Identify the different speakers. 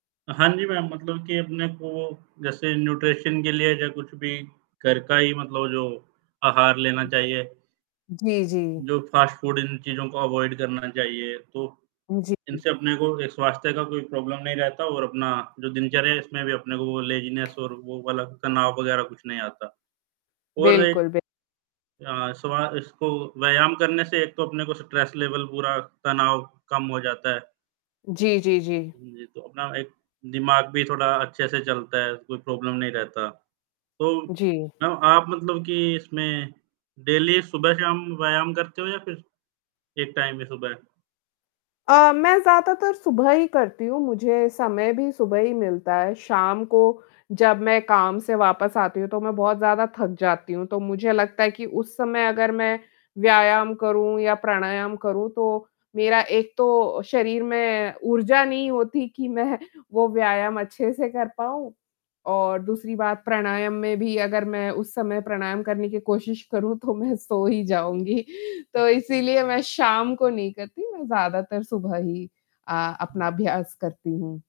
Speaker 1: हाँ, जी। मेम, मतलब कि अपने को जैसे न्यूट्रिशन के लिए या कुछ भी घर का ही मतलब जो, आहार लेना चाहिए।
Speaker 2: जी, जी।
Speaker 1: जो फास्ट फूड, इन चीज़ों को अवॉइड करना चाहिए। तो
Speaker 2: जी।
Speaker 1: इनसे अपने को एक स्वास्थ्य का कोई प्रॉब्लम नहीं रहता और अपना जो दिनचर्या है, इसमें भी अपने को वो लेज़ीनेस और वो वाला तनाव वगैरह कुछ नहीं आता। और एक
Speaker 2: बिल्कुल बि
Speaker 1: अ, सुबह इसको व्यायाम करने से एक तो अपने को स्ट्रेस लेवल पूरा तनाव कम हो जाता है।
Speaker 2: जी, जी, जी।
Speaker 1: हाँ जी, तो अपना एक दिमाग भी थोड़ा अच्छे से चलता है, कोई प्रॉब्लम नहीं रहता। तो
Speaker 2: जी।
Speaker 1: न, आप मतलब की इसमें डेली सुबह-शाम व्यायाम करते हो या फिर एक टाइम में सुबह?
Speaker 2: अ, मैं ज़्यादातर सुबह ही करती हूँ। मुझे समय भी सुबह ही मिलता है। शाम को जब मैं काम से वापस आती हूँ, तो मैं बहुत ज़्यादा थक जाती हूँ। तो मुझे लगता है कि उस समय अगर मैं व्यायाम करूँ या प्राणायाम करूँ, तो मेरा एक तो शरीर में ऊर्जा नहीं होती कि मैं वो व्यायाम अच्छे से कर पाऊँ और दूसरी बात प्राणायाम में भी अगर मैं उस समय प्राणायाम करने की कोशिश करूँ, तो मैं सो ही जाऊँगी। तो इसीलिए मैं शाम को नहीं करती, मैं ज़्यादातर सुबह ही अ, अपना
Speaker 1: हुँ।
Speaker 2: अभ्यास करती हूँ।